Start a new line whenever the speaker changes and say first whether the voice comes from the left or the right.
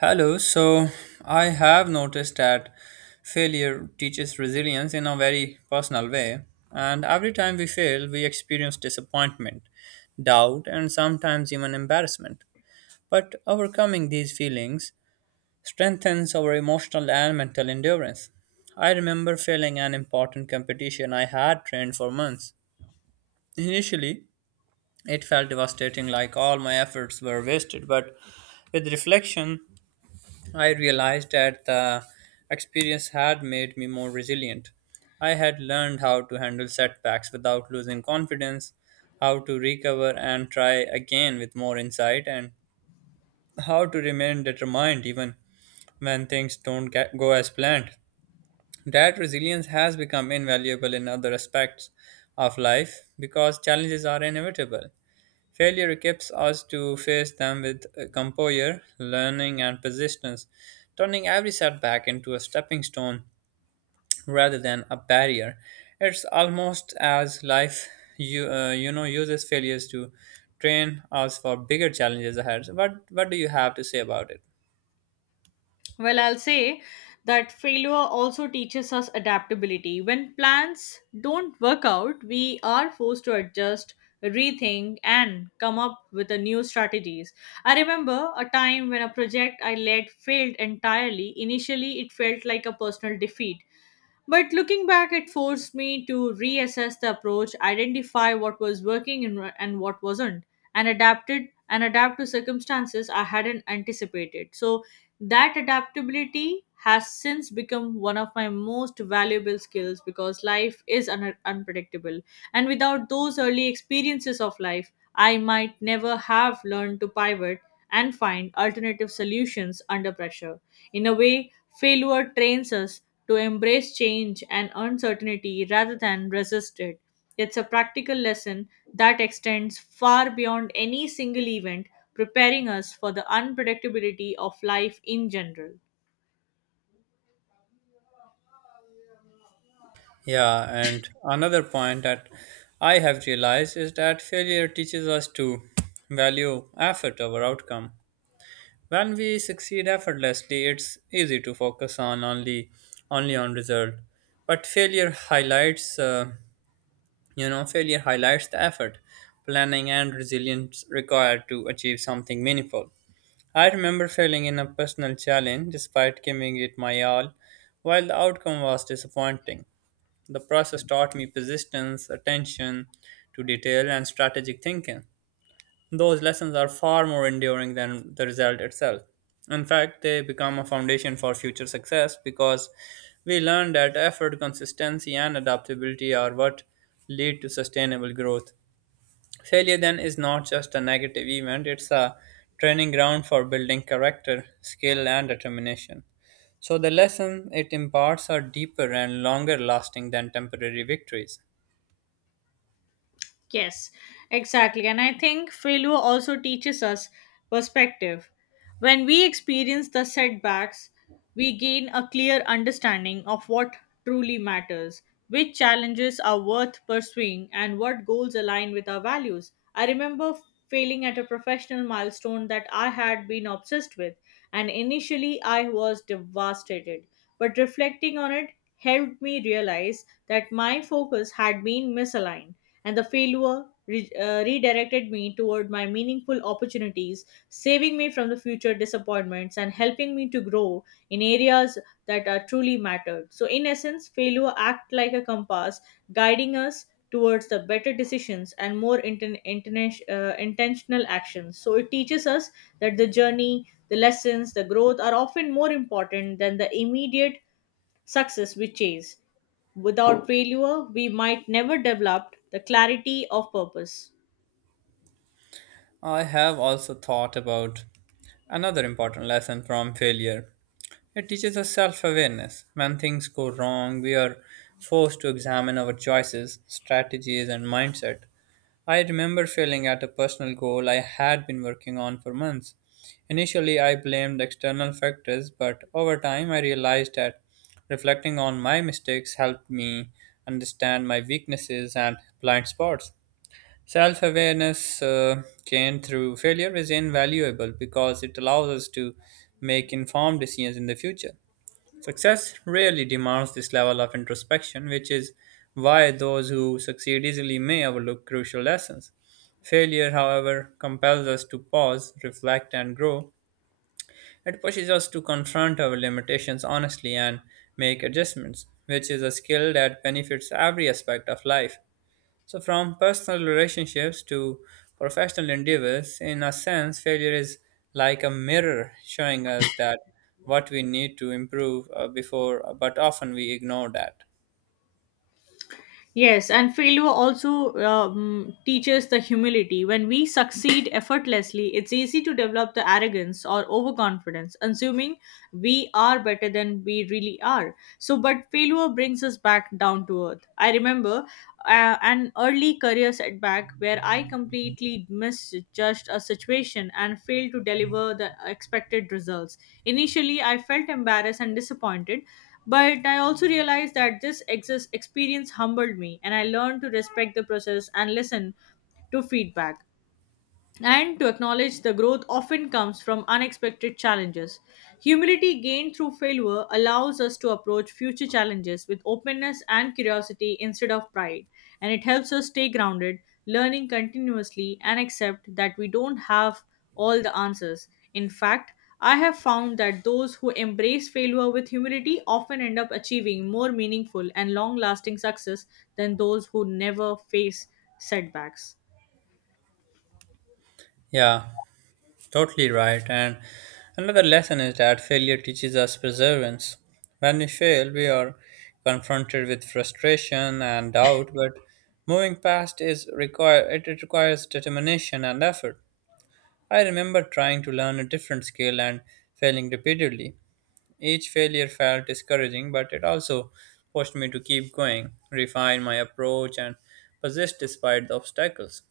right: Hello, so I have noticed that failure teaches resilience in a very personal way, and every time we fail, we experience disappointment, doubt, and sometimes even embarrassment. But overcoming these feelings strengthens our emotional and mental endurance. I remember failing an important competition I had trained for months. Initially, it felt devastating, like all my efforts were wasted, but with reflection, I realized that the experience had made me more resilient. I had learned how to handle setbacks without losing confidence, how to recover and try again with more insight, and how to remain determined even when things don't get, go as planned. That resilience has become invaluable in other aspects of life because challenges are inevitable. Failure equips us to face them with composure, learning, and persistence, turning every setback into a stepping stone rather than a barrier. It's almost as life uses failures to train us for bigger challenges ahead. What do you have to say about it?
left: Well, I'll say that failure also teaches us adaptability. When plans don't work out, we are forced to adjust, rethink, and come up with a new strategies. I remember a time when a project I led failed entirely. Initially, it felt like a personal defeat, but looking back, it forced me to reassess the approach, identify what was working and what wasn't, and adapted and adapt to circumstances I hadn't anticipated. So that adaptability has since become one of my most valuable skills because life is unpredictable and without those early experiences of life, I might never have learned to pivot and find alternative solutions under pressure. In a way, failure trains us to embrace change and uncertainty rather than resist it. It's a practical lesson that extends far beyond any single event, preparing us for the unpredictability of life in general.
right: Yeah, and another point that I have realized is that failure teaches us to value effort over outcome. When we succeed effortlessly, it's easy to focus on only on result. But failure highlights, failure highlights the effort, planning, and resilience required to achieve something meaningful. I remember failing in a personal challenge despite giving it my all, while the outcome was disappointing. The process taught me persistence, attention to detail, and strategic thinking. Those lessons are far more enduring than the result itself. In fact, they become a foundation for future success because we learn that effort, consistency, and adaptability are what lead to sustainable growth. Failure then is not just a negative event, it's a training ground for building character, skill, and determination. So, the lesson it imparts are deeper and longer lasting than temporary victories.
left: Yes, exactly. And I think failure also teaches us perspective. When we experience the setbacks, we gain a clear understanding of what truly matters, which challenges are worth pursuing, and what goals align with our values. I remember failing at a professional milestone that I had been obsessed with, and initially I was devastated. But reflecting on it helped me realize that my focus had been misaligned and the failure redirected me toward my meaningful opportunities, saving me from the future disappointments and helping me to grow in areas that are truly mattered. So, in essence, failure act like a compass, guiding us towards the better decisions and more intentional actions. So, it teaches us that the journey, the lessons, the growth are often more important than the immediate success we chase. Without failure, we might never develop the clarity of purpose.
right: I have also thought about another important lesson from failure. It teaches us self awareness. When things go wrong, we are forced to examine our choices, strategies, and mindset. I remember failing at a personal goal I had been working on for months. Initially, I blamed external factors, but over time, I realized that reflecting on my mistakes helped me understand my weaknesses and blind spots. Self awareness gained through failure is invaluable because it allows us to make informed decisions in the future. Success rarely demands this level of introspection, which is why those who succeed easily may overlook crucial lessons. Failure, however, compels us to pause, reflect, and grow. It pushes us to confront our limitations honestly and make adjustments, which is a skill that benefits every aspect of life. So, from personal relationships to professional endeavors, in a sense, failure is like a mirror showing us that what we need to improve before, but often we ignore that.
left: Yes, and failure also teaches the humility. When we succeed effortlessly, it's easy to develop the arrogance or overconfidence, assuming we are better than we really are. So, but failure brings us back down to earth. I remember an early career setback where I completely misjudged a situation and failed to deliver the expected results. Initially, I felt embarrassed and disappointed, but I also realized that this experience humbled me and I learned to respect the process and listen to feedback and to acknowledge the growth often comes from unexpected challenges. Humility gained through failure allows us to approach future challenges with openness and curiosity instead of pride, and it helps us stay grounded, learning continuously, and accept that we don't have all the answers. In fact, I have found that those who embrace failure with humility often end up achieving more meaningful and long lasting success than those who never face setbacks.
right: Yeah, totally right. And another lesson is that failure teaches us perseverance. When we fail, we are confronted with frustration and doubt, but moving past is require it, it requires determination and effort. I remember trying to learn a different skill and failing repeatedly. Each failure felt discouraging, but it also pushed me to keep going, refine my approach, and persist despite the obstacles.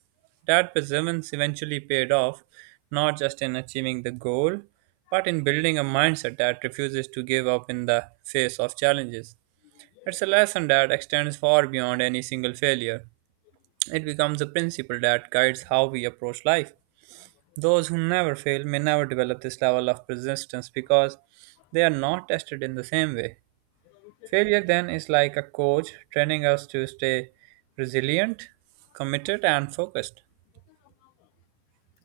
right: That perseverance eventually paid off, not just in achieving the goal, but in building a mindset that refuses to give up in the face of challenges. It's a lesson that extends far beyond any single failure. It becomes a principle that guides how we approach life. Those who never fail may never develop this level of persistence because they are not tested in the same way. Failure then is like a coach training us to stay resilient, committed, and focused.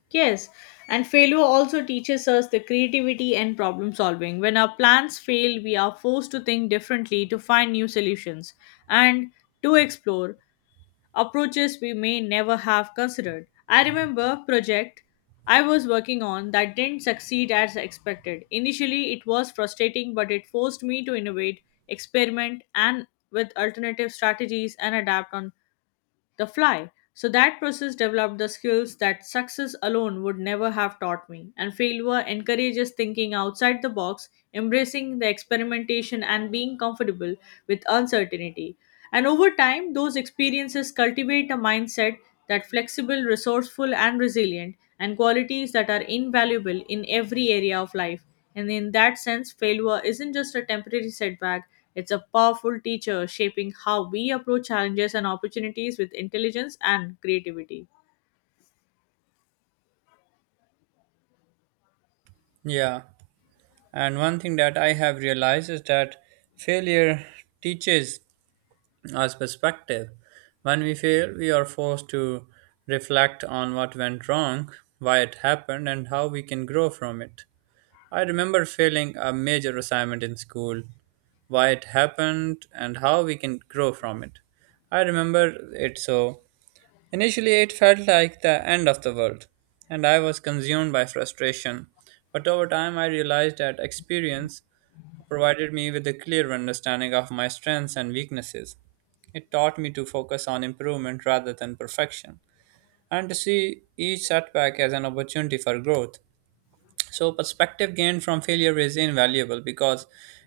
left: Yes, and failure also teaches us the creativity and problem solving. When our plans fail, we are forced to think differently to find new solutions and to explore approaches we may never have considered. I remember project I was working on that didn't succeed as expected. Initially, it was frustrating, but it forced me to innovate, experiment, and with alternative strategies and adapt on the fly. So that process developed the skills that success alone would never have taught me. And failure encourages thinking outside the box, embracing the experimentation, and being comfortable with uncertainty. And over time, those experiences cultivate a mindset that flexible, resourceful, and resilient, and qualities that are invaluable in every area of life and in that sense, failure isn't just a temporary setback, it's a powerful teacher shaping how we approach challenges and opportunities with intelligence and creativity.
right: Yeah, and one thing that I have realized is that failure teaches us perspective. When we fail, we are forced to reflect on what went wrong, why it happened, and how we can grow from it. I remember failing a major assignment in school, why it happened, and how we can grow from it. I remember it so. Initially, it felt like the end of the world, and I was consumed by frustration. But over time, I realized that experience provided me with a clear understanding of my strengths and weaknesses. It taught me to focus on improvement rather than perfection, and to see each setback as an opportunity for growth. So, perspective gained from failure is invaluable because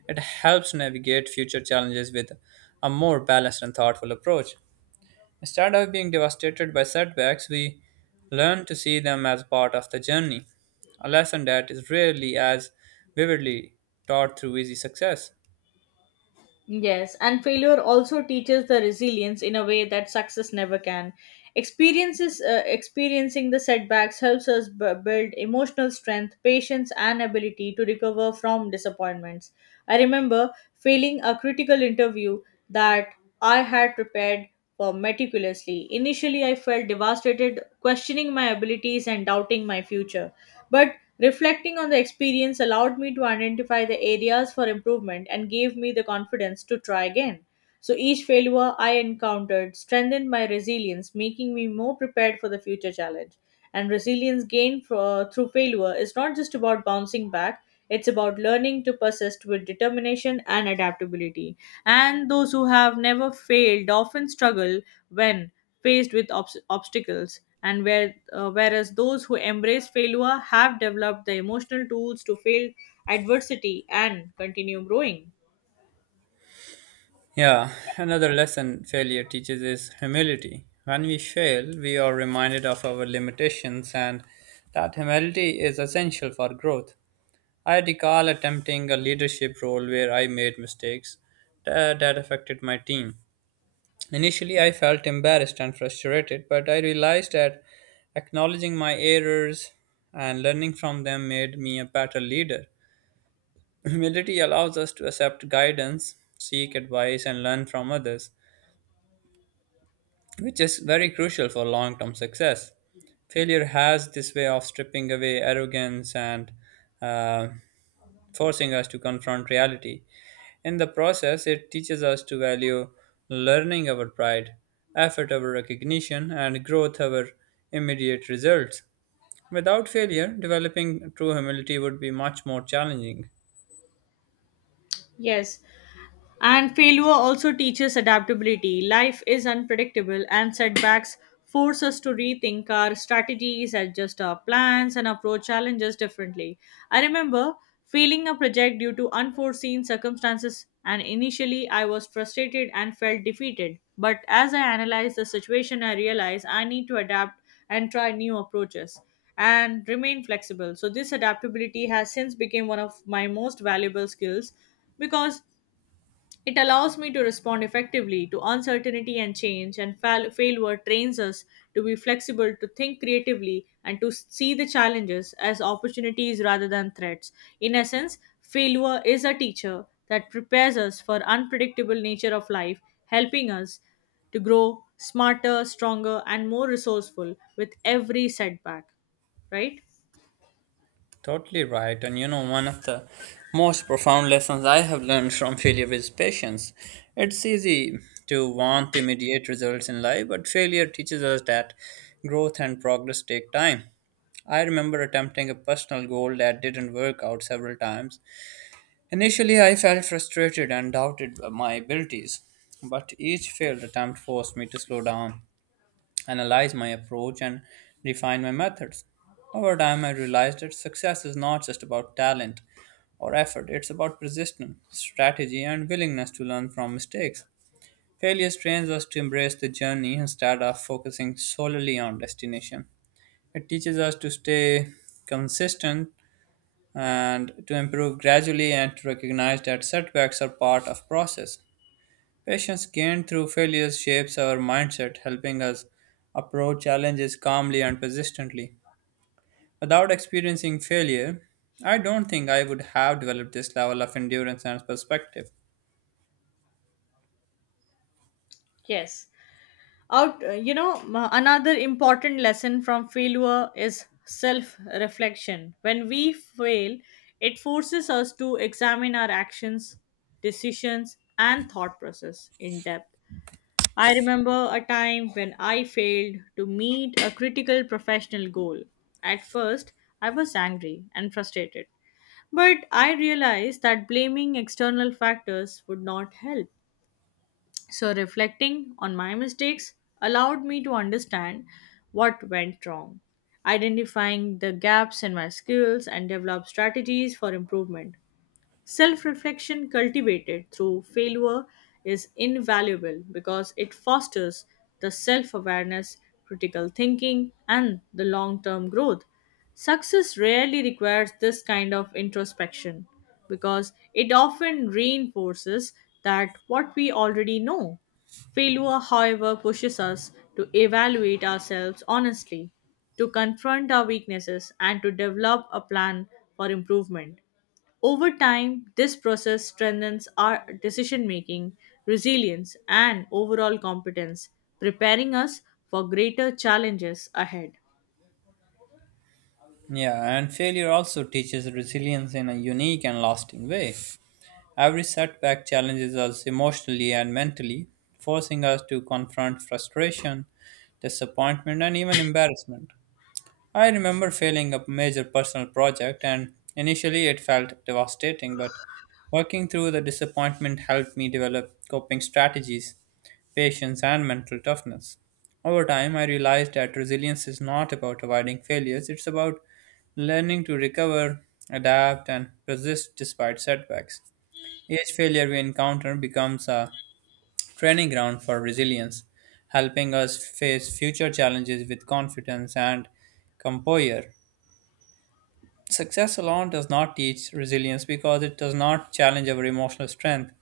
right: it helps navigate future challenges with a more balanced and thoughtful approach. Instead of being devastated by setbacks, we learn to see them as part of the journey, a lesson that is rarely as vividly taught through easy success.
left: Yes, and failure also teaches the resilience in a way that success never can. Experiencing the setbacks helps us build emotional strength, patience, and ability to recover from disappointments. I remember failing a critical interview that I had prepared for meticulously. Initially, I felt devastated, questioning my abilities and doubting my future. But reflecting on the experience allowed me to identify the areas for improvement and gave me the confidence to try again. So each failure I encountered strengthened my resilience, making me more prepared for the future challenge. And resilience gained through failure is not just about bouncing back, it's about learning to persist with determination and adaptability. And those who have never failed often struggle when faced with obstacles. Whereas those who embrace failure have developed the emotional tools to fail adversity and continue growing.
right: Yeah, another lesson failure teaches is humility. When we fail, we are reminded of our limitations and that humility is essential for growth. I recall attempting a leadership role where I made mistakes that affected my team. Initially, I felt embarrassed and frustrated, but I realized that acknowledging my errors and learning from them made me a better leader. Humility allows us to accept guidance, seek advice, and learn from others, which is very crucial for long term success. Failure has this way of stripping away arrogance and uh, forcing us to confront reality. In the process, it teaches us to value learning over pride, effort over recognition, and growth over immediate results. Without failure, developing true humility would be much more challenging.
left: Yes, and failure also teaches adaptability. Life is unpredictable, and setbacks force us to rethink our strategies, adjust our plans, and approach challenges differently. I remember failing a project due to unforeseen circumstances, and initially I was frustrated and felt defeated. But as I analyzed the situation, I realized I need to adapt and try new approaches and remain flexible. So, this adaptability has since become one of my most valuable skills because it allows me to respond effectively to uncertainty and change, and failure trains us to be flexible, to think creatively, and to see the challenges as opportunities rather than threats. In essence, failure is a teacher that prepares us for unpredictable nature of life, helping us to grow smarter, stronger, and more resourceful with every setback. Right?
right: Totally right. And you know, one of the most profound lessons I have learned from failure is patience. It's easy to want immediate results in life, but failure teaches us that growth and progress take time. I remember attempting a personal goal that didn't work out several times. Initially, I felt frustrated and doubted my abilities, but each failed attempt forced me to slow down, analyze my approach, and refine my methods. Over time, I realized that success is not just about talent or effort, it's about persistence, strategy, and willingness to learn from mistakes. Failure trains us to embrace the journey instead of focusing solely on destination. It teaches us to stay consistent and to improve gradually and to recognize that setbacks are part of process. Patience gained through failures shapes our mindset, helping us approach challenges calmly and persistently. Without experiencing failure, I don't think I would have developed this level of endurance and perspective.
left: Yes. out you know m- Another important lesson from failure is self reflection. When we fail, it forces us to examine our actions, decisions, and thought process in depth. I remember a time when I failed to meet a critical professional goal. At first, I was angry and frustrated, but I realized that blaming external factors would not help. So, reflecting on my mistakes allowed me to understand what went wrong, identifying the gaps in my skills, and develop strategies for improvement. Self reflection cultivated through failure is invaluable because it fosters the self awareness, critical thinking, and the long term growth. Success rarely requires this kind of introspection because it often reinforces that what we already know. Failure, however, pushes us to evaluate ourselves honestly, to confront our weaknesses, and to develop a plan for improvement. Over time, this process strengthens our decision making, resilience, and overall competence, preparing us for greater challenges ahead.
right: Yeah, and failure also teaches resilience in a unique and lasting way. Every setback challenges us emotionally and mentally, forcing us to confront frustration, disappointment, and even embarrassment. I remember failing a major personal project, and initially it felt devastating, but working through the disappointment helped me develop coping strategies, patience, and mental toughness. Over time, I realized that resilience is not about avoiding failures, it's about learning to recover, adapt, and persist despite setbacks. Each failure we encounter becomes a training ground for resilience, helping us face future challenges with confidence and composure. Success alone does not teach resilience because it does not challenge our emotional strength.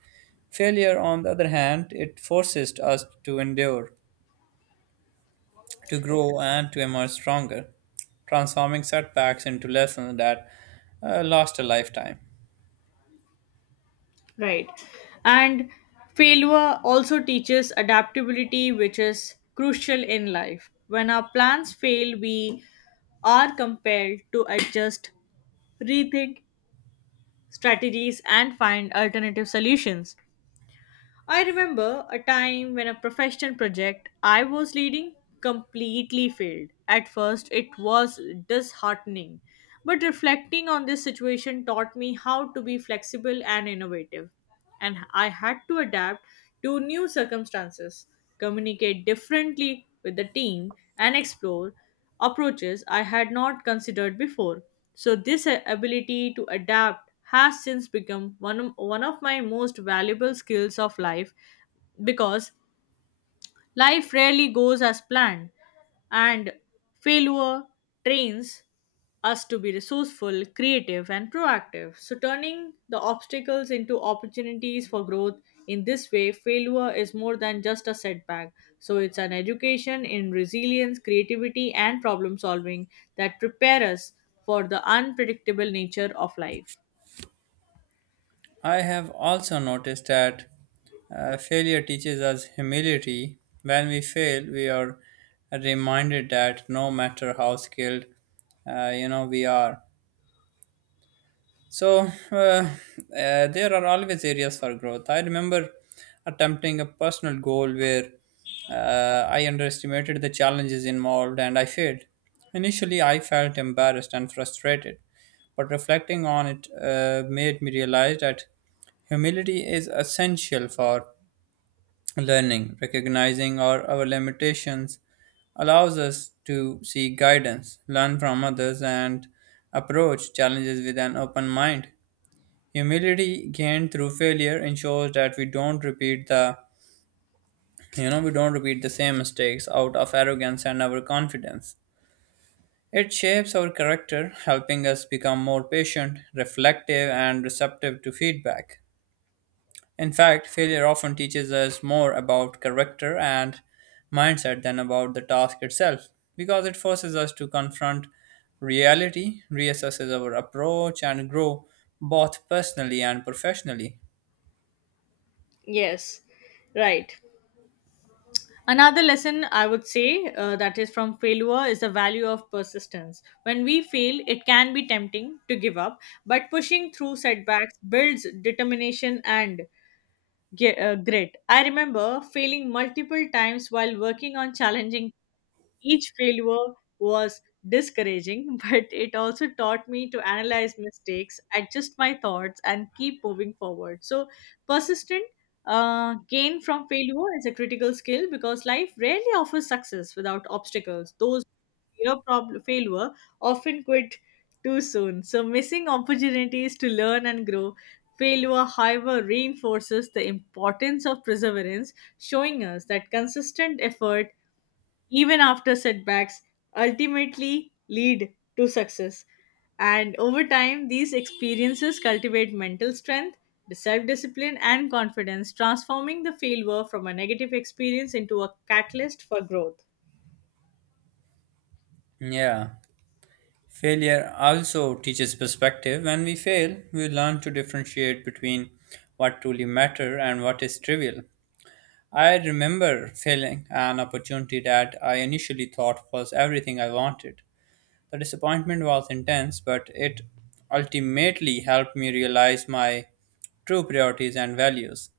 right: Failure, on the other hand, it forces us to endure, to grow, and to emerge stronger, transforming setbacks into lessons that last a lifetime.
left: Right. And failure also teaches adaptability, which is crucial in life. When our plans fail, we are compelled to adjust, rethink strategies, and find alternative solutions. I remember a time when a professional project I was leading completely failed. At first, it was disheartening, but reflecting on this situation taught me how to be flexible and innovative. And I had to adapt to new circumstances, communicate differently with the team, and explore approaches I had not considered before. So, this ability to adapt has since become one of my most valuable skills of life because life rarely goes as planned, and failure trains us to be resourceful, creative, and proactive. So, turning the obstacles into opportunities for growth in this way, failure is more than just a setback. So, it's an education in resilience, creativity, and problem solving that prepare us for the unpredictable nature of life.
right: I have also noticed that failure teaches us humility. When we fail, we are reminded that no matter how skilled we are, so uh, uh, there are always areas for growth. I remember attempting a personal goal where I underestimated the challenges involved and I failed. Initially, I felt embarrassed and frustrated, but reflecting on it made me realize that humility is essential for learning. Recognizing our limitations allows us to seek guidance, learn from others, and approach challenges with an open mind. Humility gained through failure ensures that we don't repeat the you know we don't repeat the same mistakes out of arrogance and our confidence. It shapes our character, helping us become more patient, reflective, and receptive to feedback. In fact, failure often teaches us more about character and mindset than about the task itself because it forces us to confront reality, reassesses our approach, and grow both personally and professionally.
left: Yes, right. Another lesson I would say that is from failure is the value of persistence. When we fail, it can be tempting to give up, but pushing through setbacks builds determination and grit. I remember failing multiple times while working on challenging each failure was discouraging, but it also taught me to analyze mistakes, adjust my thoughts, and keep moving forward. So, persistent gain from failure is a critical skill because life rarely offers success without obstacles. Those who fear failure often quit too soon. So, missing opportunities to learn and grow. Failure, however, reinforces the importance of perseverance, showing us that consistent effort even after setbacks, ultimately lead to success. And over time, these experiences cultivate mental strength, self discipline, and confidence, transforming the failure from a negative experience into a catalyst for growth.
right: Yeah. Failure also teaches perspective. When we fail, we learn to differentiate between what truly matter and what is trivial. I remember failing an opportunity that I initially thought was everything I wanted. The disappointment was intense, but it ultimately helped me realize my true priorities and values.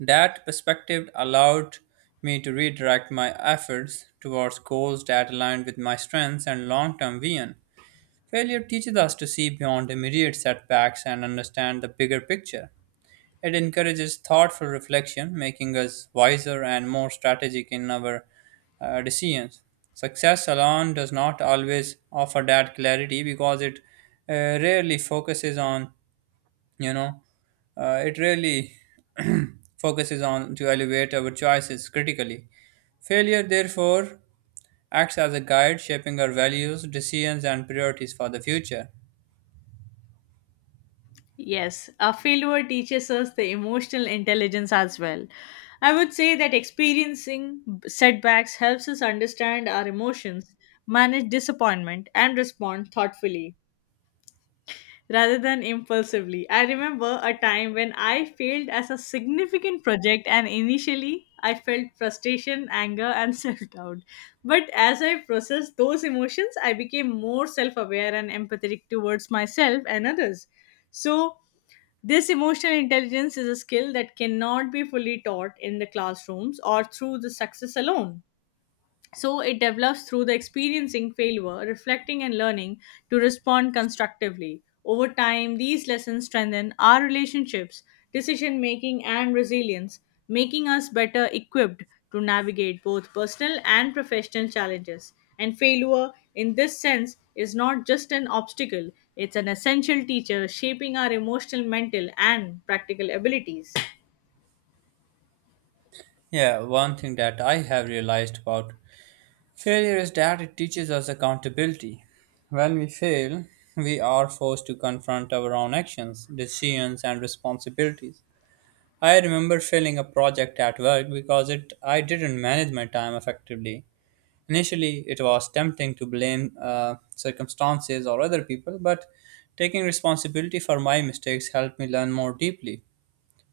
right: That perspective allowed me to redirect my efforts towards goals that aligned with my strengths and long term vision. Failure teaches us to see beyond immediate setbacks and understand the bigger picture. It encourages thoughtful reflection, making us wiser and more strategic in our decisions. Success alone does not always offer that clarity because it rarely focuses on, you know, it rarely focuses on to evaluate our choices critically. Failure, therefore, acts as a guide shaping our values, decisions, and priorities for the future.
left: Yes, a failure teaches us the emotional intelligence as well. I would say that experiencing setbacks helps us understand our emotions, manage disappointment, and respond thoughtfully rather than impulsively. I remember a time when I failed as a significant project, and initially I felt frustration, anger, and self doubt. But as I processed those emotions, I became more self aware and empathetic towards myself and others. So, this emotional intelligence is a skill that cannot be fully taught in the classrooms or through the success alone. So it develops through the experiencing failure, reflecting, and learning to respond constructively. Over time, these lessons strengthen our relationships, decision making, and resilience, making us better equipped to navigate both personal and professional challenges. And failure, in this sense, is not just an obstacle, it's an essential teacher shaping our emotional, mental, and practical abilities.
right: Yeah, one thing that I have realized about failure is that it teaches us accountability. When we fail, we are forced to confront our own actions, decisions, and responsibilities. I remember failing a project at work because it I didn't manage my time effectively. Initially, it was tempting to blame circumstances or other people, but taking responsibility for my mistakes helped me learn more deeply.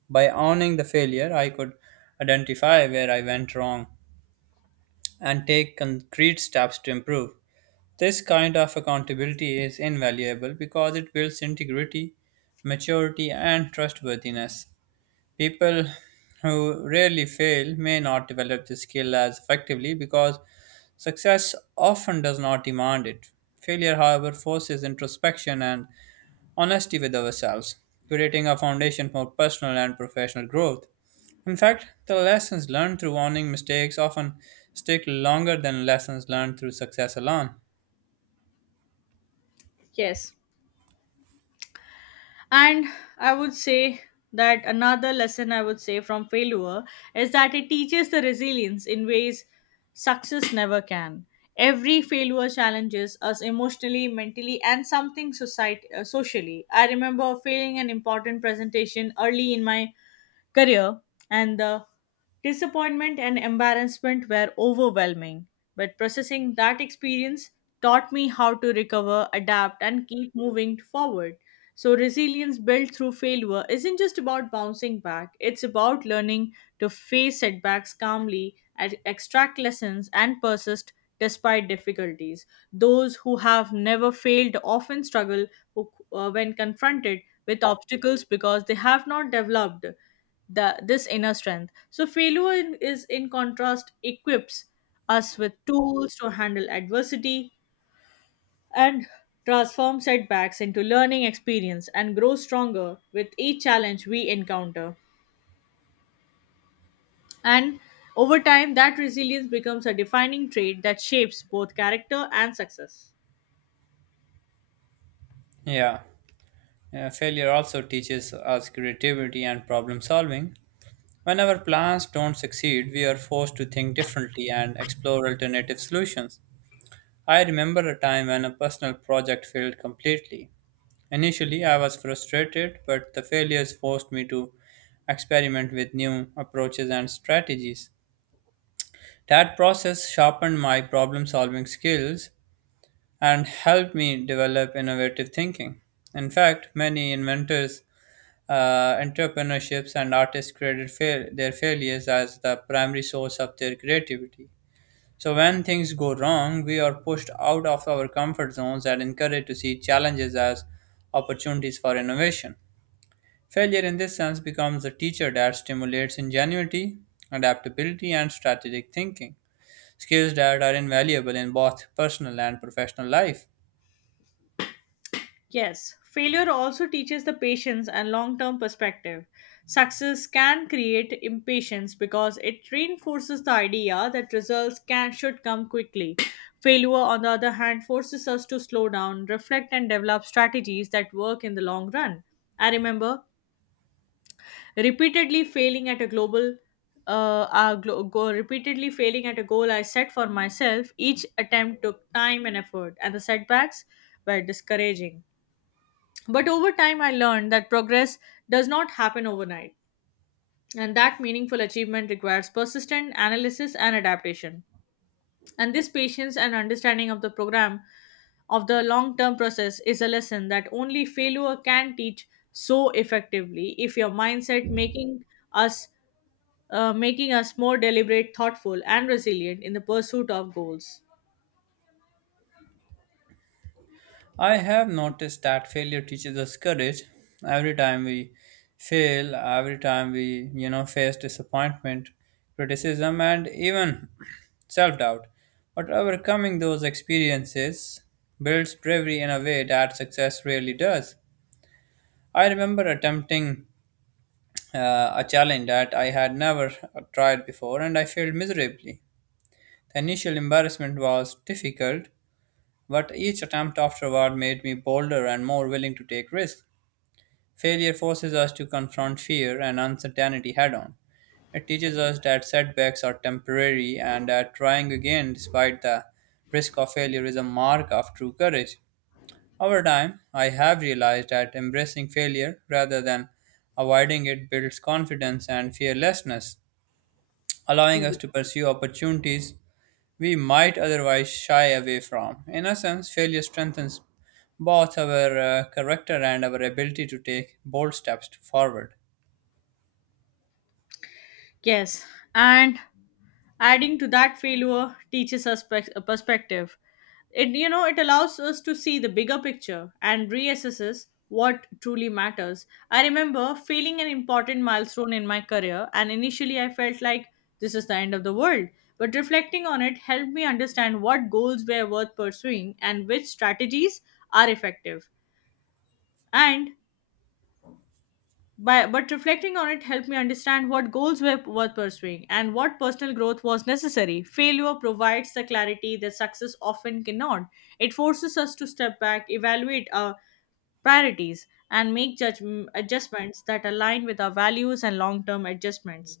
right: By owning the failure, I could identify where I went wrong and take concrete steps to improve. This kind of accountability is invaluable because it builds integrity, maturity, and trustworthiness. People who rarely fail may not develop the skill as effectively because success often does not demand it. Failure, however, forces introspection and honesty with ourselves, creating a foundation for personal and professional growth. In fact, the lessons learned through owning mistakes often stick longer than lessons learned through success alone.
left: Yes. And I would say that another lesson I would say from failure is that it teaches the resilience in ways success never can. Every failure challenges us emotionally, mentally, and socially. I remember failing an important presentation early in my career, and the disappointment and embarrassment were overwhelming. But processing that experience taught me how to recover, adapt, and keep moving forward. So, resilience built through failure isn't just about bouncing back, it's about learning to face setbacks calmly, and extract lessons, and persist despite difficulties. Those who have never failed often struggle when confronted with obstacles because they have not developed the this inner strength. So failure is in contrast equips us with tools to handle adversity and transform setbacks into learning experience and grow stronger with each challenge we encounter. And over time that resilience becomes a defining trait that shapes both character and success.
right: Yeah. Failure also teaches us creativity and problem solving. When our plans don't succeed, we are forced to think differently and explore alternative solutions. I remember a time when a personal project failed completely. Initially, I was frustrated, but the failures forced me to experiment with new approaches and strategies. That process sharpened my problem solving skills and helped me develop innovative thinking. In fact, many inventors, entrepreneurships, and artists credit their failures as the primary source of their creativity. So, when things go wrong, we are pushed out of our comfort zones and encouraged to see challenges as opportunities for innovation. Failure in this sense becomes a teacher that stimulates ingenuity, adaptability, and strategic thinking, skills that are invaluable in both personal and professional life.
left: Yes, failure also teaches the patience and long term perspective. Success can create impatience because it reinforces the idea that results can should come quickly. Failure, on the other hand, forces us to slow down, reflect, and develop strategies that work in the long run. I remember repeatedly failing at a global glo- go, repeatedly failing at a goal I set for myself. Each attempt took time and effort, and the setbacks were discouraging. But over time, I learned that progress does not happen overnight, and that meaningful achievement requires persistent analysis and adaptation. And this patience and understanding of the program of the long term process is a lesson that only failure can teach so effectively if your mindset, us making us more deliberate, thoughtful, and resilient in the pursuit of goals.
right: I have noticed that failure teaches us courage. Every time we fail, every time we, face disappointment, criticism, and even self-doubt. But overcoming those experiences builds bravery in a way that success rarely does. I remember attempting a challenge that I had never tried before, and I failed miserably. The initial embarrassment was difficult, but each attempt afterward made me bolder and more willing to take risks. Failure forces us to confront fear and uncertainty head on. It teaches us that setbacks are temporary and that trying again despite the risk of failure is a mark of true courage. Over time, I have realized that embracing failure rather than avoiding it builds confidence and fearlessness, allowing us to pursue opportunities we might otherwise shy away from. In a sense, failure strengthens both our character and our ability to take bold steps forward.
left: Yes, and adding to that, failure teaches us perspective. It, you know, it allows us to see the bigger picture and reassesses what truly matters. I remember failing an important milestone in my career and initially I felt like this is the end of the world. But reflecting on it helped me understand what goals were worth pursuing and which strategies are effective. And but, but reflecting on it helped me understand what goals were worth pursuing and what personal growth was necessary. Failure provides the clarity that success often cannot. It forces us to step back, evaluate our priorities, and make judge adjustments that align with our values and long term adjustments.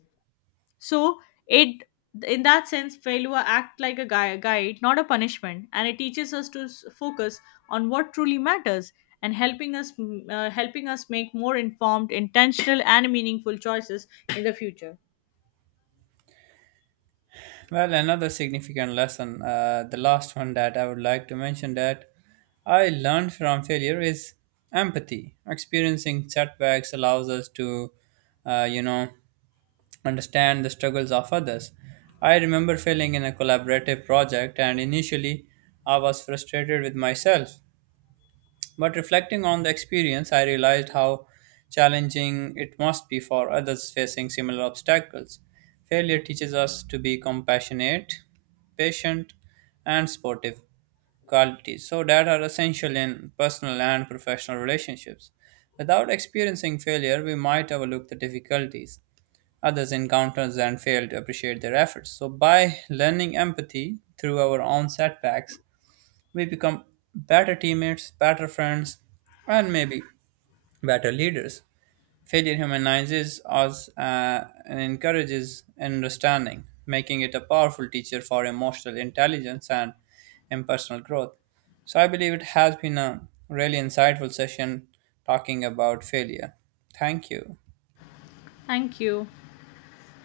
left: So it, in that sense, failure act like a guide, not a punishment, and it teaches us to focus on what truly matters and helping us helping us make more informed, intentional, and meaningful choices in the future.
right: Well, another significant lesson, the last one that I would like to mention that I learned from failure is empathy. Experiencing setbacks allows us to, uh, you know, understand the struggles of others. I remember failing in a collaborative project, and initially I was frustrated with myself. But reflecting on the experience, I realized how challenging it must be for others facing similar obstacles. Failure teaches us to be compassionate, patient, and supportive qualities, so that are essential in personal and professional relationships. Without experiencing failure, we might overlook the difficulties others encounters and fail to appreciate their efforts. So, by learning empathy through our own setbacks, we become better teammates, better friends, and maybe better leaders. Failure humanizes us and encourages understanding, making it a powerful teacher for emotional intelligence and personal growth. So, I believe it has been a really insightful session talking about failure. Thank you.
left: Thank you.